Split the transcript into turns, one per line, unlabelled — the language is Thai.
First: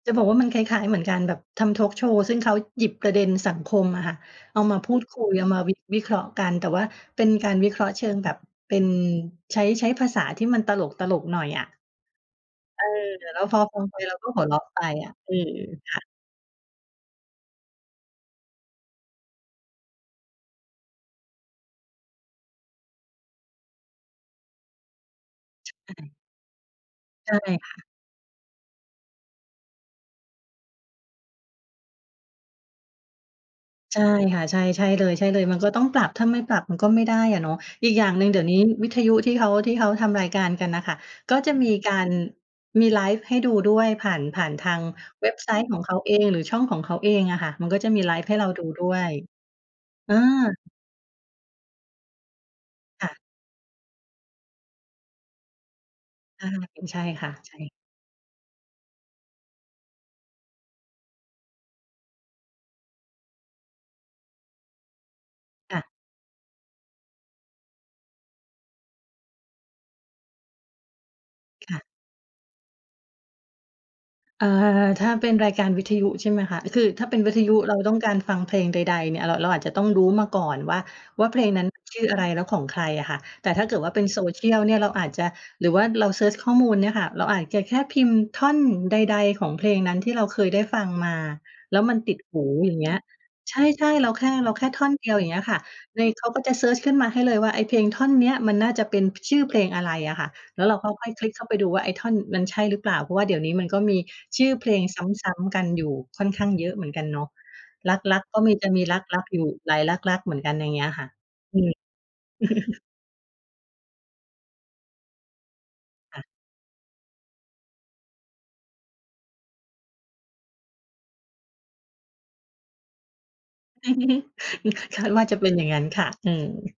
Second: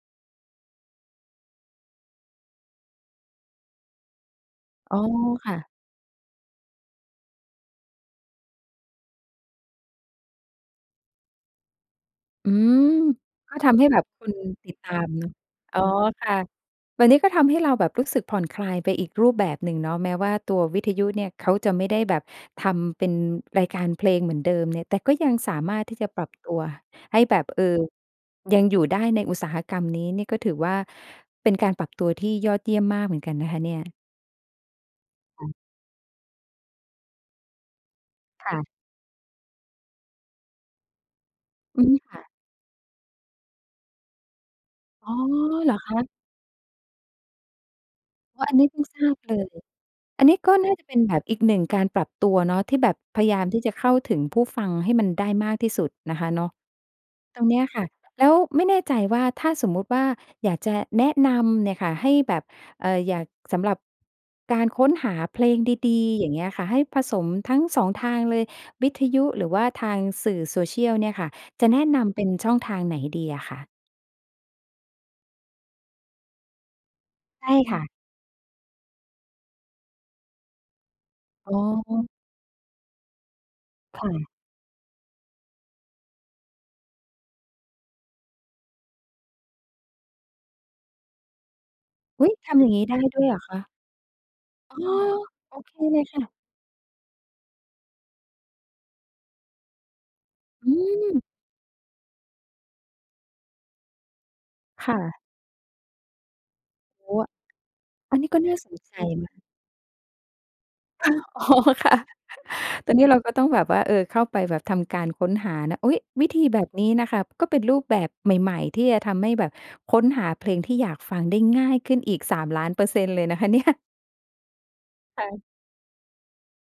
จะบอกว่ามันคล้าย ๆ เหมือนกันแบบทำทอล์กโชว์ ซึ่งเขาหยิบประเด็นสังคมอะค่ะ เอามาพ
อ
ู
๋อ
ดคุยเอา
ค่
มา
ะ
วิ วิเคราะห์กัน แต่ว่าเป็นการวิเคราะห์เชิงแบบเป็น ใช้ ใช้ภาษาที่มันตลก ๆ หน่อยอะ
อื
เอ
ม
อ เนี่ยแล้ว
ก
พ
็
อ
ท
ฟ
ำ
ั
ใ
ง
ห้
ไป
แบบ
เรา
ค
ก็
น
หัวเราะ
ติ
ไ
ด
ป
ตา
อ
ม
ะ เอ่อ
อ๋อ
ค่ะ
ค่ะ วันนี้ก็ทำให้เราแบบรู้สึกผ่อนคลายไปอีกรูปแบบหนึ่งเนาะ แม้ว่าตัววิทยุเนี่ยเขาจะไม่ได้แบบทำเป็นรายการเพลงเหมือนเดิมเนี่ย แต่ก็ยังสา
ใช
มารถที่จะ
่
ปรับตัวให้
ใช
แ
่
บบ เอ่อ
ค่ะ
ยังอยู่ได้ในอุตสาหกรรมนี้ นี่ก็ถือว่า เป็นการปรับตัวที่ยอดเยี่ยมมากเหมือนกันนะคะเนี่ย
ใช่ค่ะ ใช่ ใช่เลย ใช่เล
ค
ย
่ะ
มันก็ต้องปรับ ถ้าไม่ปรับมันก็ไม่ได้อะเนาะ อีกอย่างหนึ่งเดี๋ย
ค
ว
่
นี้
ะ
วิทยุที่เขา ที่เขาทำรายการกันน่ะค่ะ ก็จะมี
อื
กา
ม
ร
ค่ะ
มีไลฟ์ให้ดูด้วยผ่าน ผ่านทาง
อ๋อ
เว็บไซต
เ
์
หร
ข
อ
องเ
ค
ขา
ะ?
เอง หรือช่องของเขาเองอะค่ะ มันก็จะมีไลฟ์ ให้
เอ
เ
อ
รา
อัน
ดู
นี้เพิ่
ด้
ง
ว
ทร
ย
าบเลย
เออ
อันนี้ก็น่าจะเป็นแบบอีกหนึ่งการปรับตัวเนาะ ที่แบบ
ค่ะ
พยายามที่จะเข้าถึงผู้ฟังให้มันได้มากที่สุดนะคะเ
อ
นา
า
ะ
อืม ใช่ค่ะ
ตรง
ใช
เนี้ย
่
ค่ะ แล้วไม่แน่ใจว่า ถ้าสมมุติว่าอยากจะแนะนำเนี่ยค่ะ ให้แบบ เอ่อ อยาก สำหรับการค้นหาเพลง
ค่
ด
ะ
ี ๆ อย่างเงี้ยค่ะ ให้ผสมทั้ง 2 ทางเลย วิทยุหรือว่าทางสื่อโซเชียลเนี่ยค่ะ จะ
ค
แ
่
น
ะ
ะนำเป็นช่องทางไหนดีอะคะ?
เอ่อ ถ้าเป็นรายการวิทยุ ใช่ไหมคะ? อ คือถ้าเป็นวิท
ใช
ยุ
่
เร
ค
า
่
ต
ะ
้องการฟังเพลงใด ๆ เนี่ย เรา เราอาจจะต้องรู้มาก่อนว่า ว่าเพล
อ
ง
๋อ
นั้นชื่ออะไร แล้วของใครอะค่ะ? แต่ถ้าเกิดว่าเ
ค
ป็น
่
โซ
ะ
เชียลเนี่ย เราอาจจะ หรือว่าเราเซิร์ชข้อมูลเนี่ยค่ะ เราอาจจะแค่พิมพ์ท่อนใด ๆ ของเพลงนั้นที่เราเคยได้ฟังมา แล้วมันติด
อุ๊ย!
หู
ทำอย่
อ
า
ย่
ง
า
งี
ง
้
เงี
ไ
้
ด
ย
้ด้วยเหรอ
ใ
ค
ช
ะ?
่ ๆ เราแค่ เราแค่ท
อ
่
๋
อน
อ!
เดียว อย่างเงี้ย
โ
ค
อ
่ะ
เคเล
ไง
ยค
เ
่
ขา
ะ
ก็จะเซิร์ชขึ้นมาให้เลยว่า ไอ้เพลงท่อนนี้อะมันน่าจะเป็น ช ชื่อเพลงอะไรอะค่ะ แล้ว
อ
เ
ื
ราค่อย ๆ ค
ม
ลิกเข้าไปดูว่า ไอ้ท่อน มันใช่หรือเปล่า? เพราะว่าเดี๋ยวนี้มันก็มีชื่อเพลง
ค่
ซ
ะ
้ำ ๆ กันอยู่ค่อนข้างเยอะเหมือนกัน
โอ
เ
้
นาะ
อ
ร
ั
ั
น
ก
นี้
ๆ ก
ก
็
็น
มี
่า
จ
ส
ะ
น
มี
ใจ
รัก
น
ๆ อยู
ะ
่หลายรัก ๆ เหมือนกัน อย่างเงี้ยค่
ฮ
ะ
ะ อ๋อ
อืม
ค่ะ ตอนนี้เราก็ต้องแบบว่า เอ่อ เข้าไปแบบทำการค้นหานะ อุ๊ย!
ค่ะ
วิธีแบบนี้น่ะค่ะ ก็เป็นรูปแบบใหม่ ๆ ที่จะทำให้แบบค้นหาเพลงที่อยากฟังได้ง่ายขึ้นอีก 3,000,000% เลยนะคะ เนี่ย
คาด
ค
ว่
่
าจะ
ะ
เป็นอย่างงั้นค่ะ อืม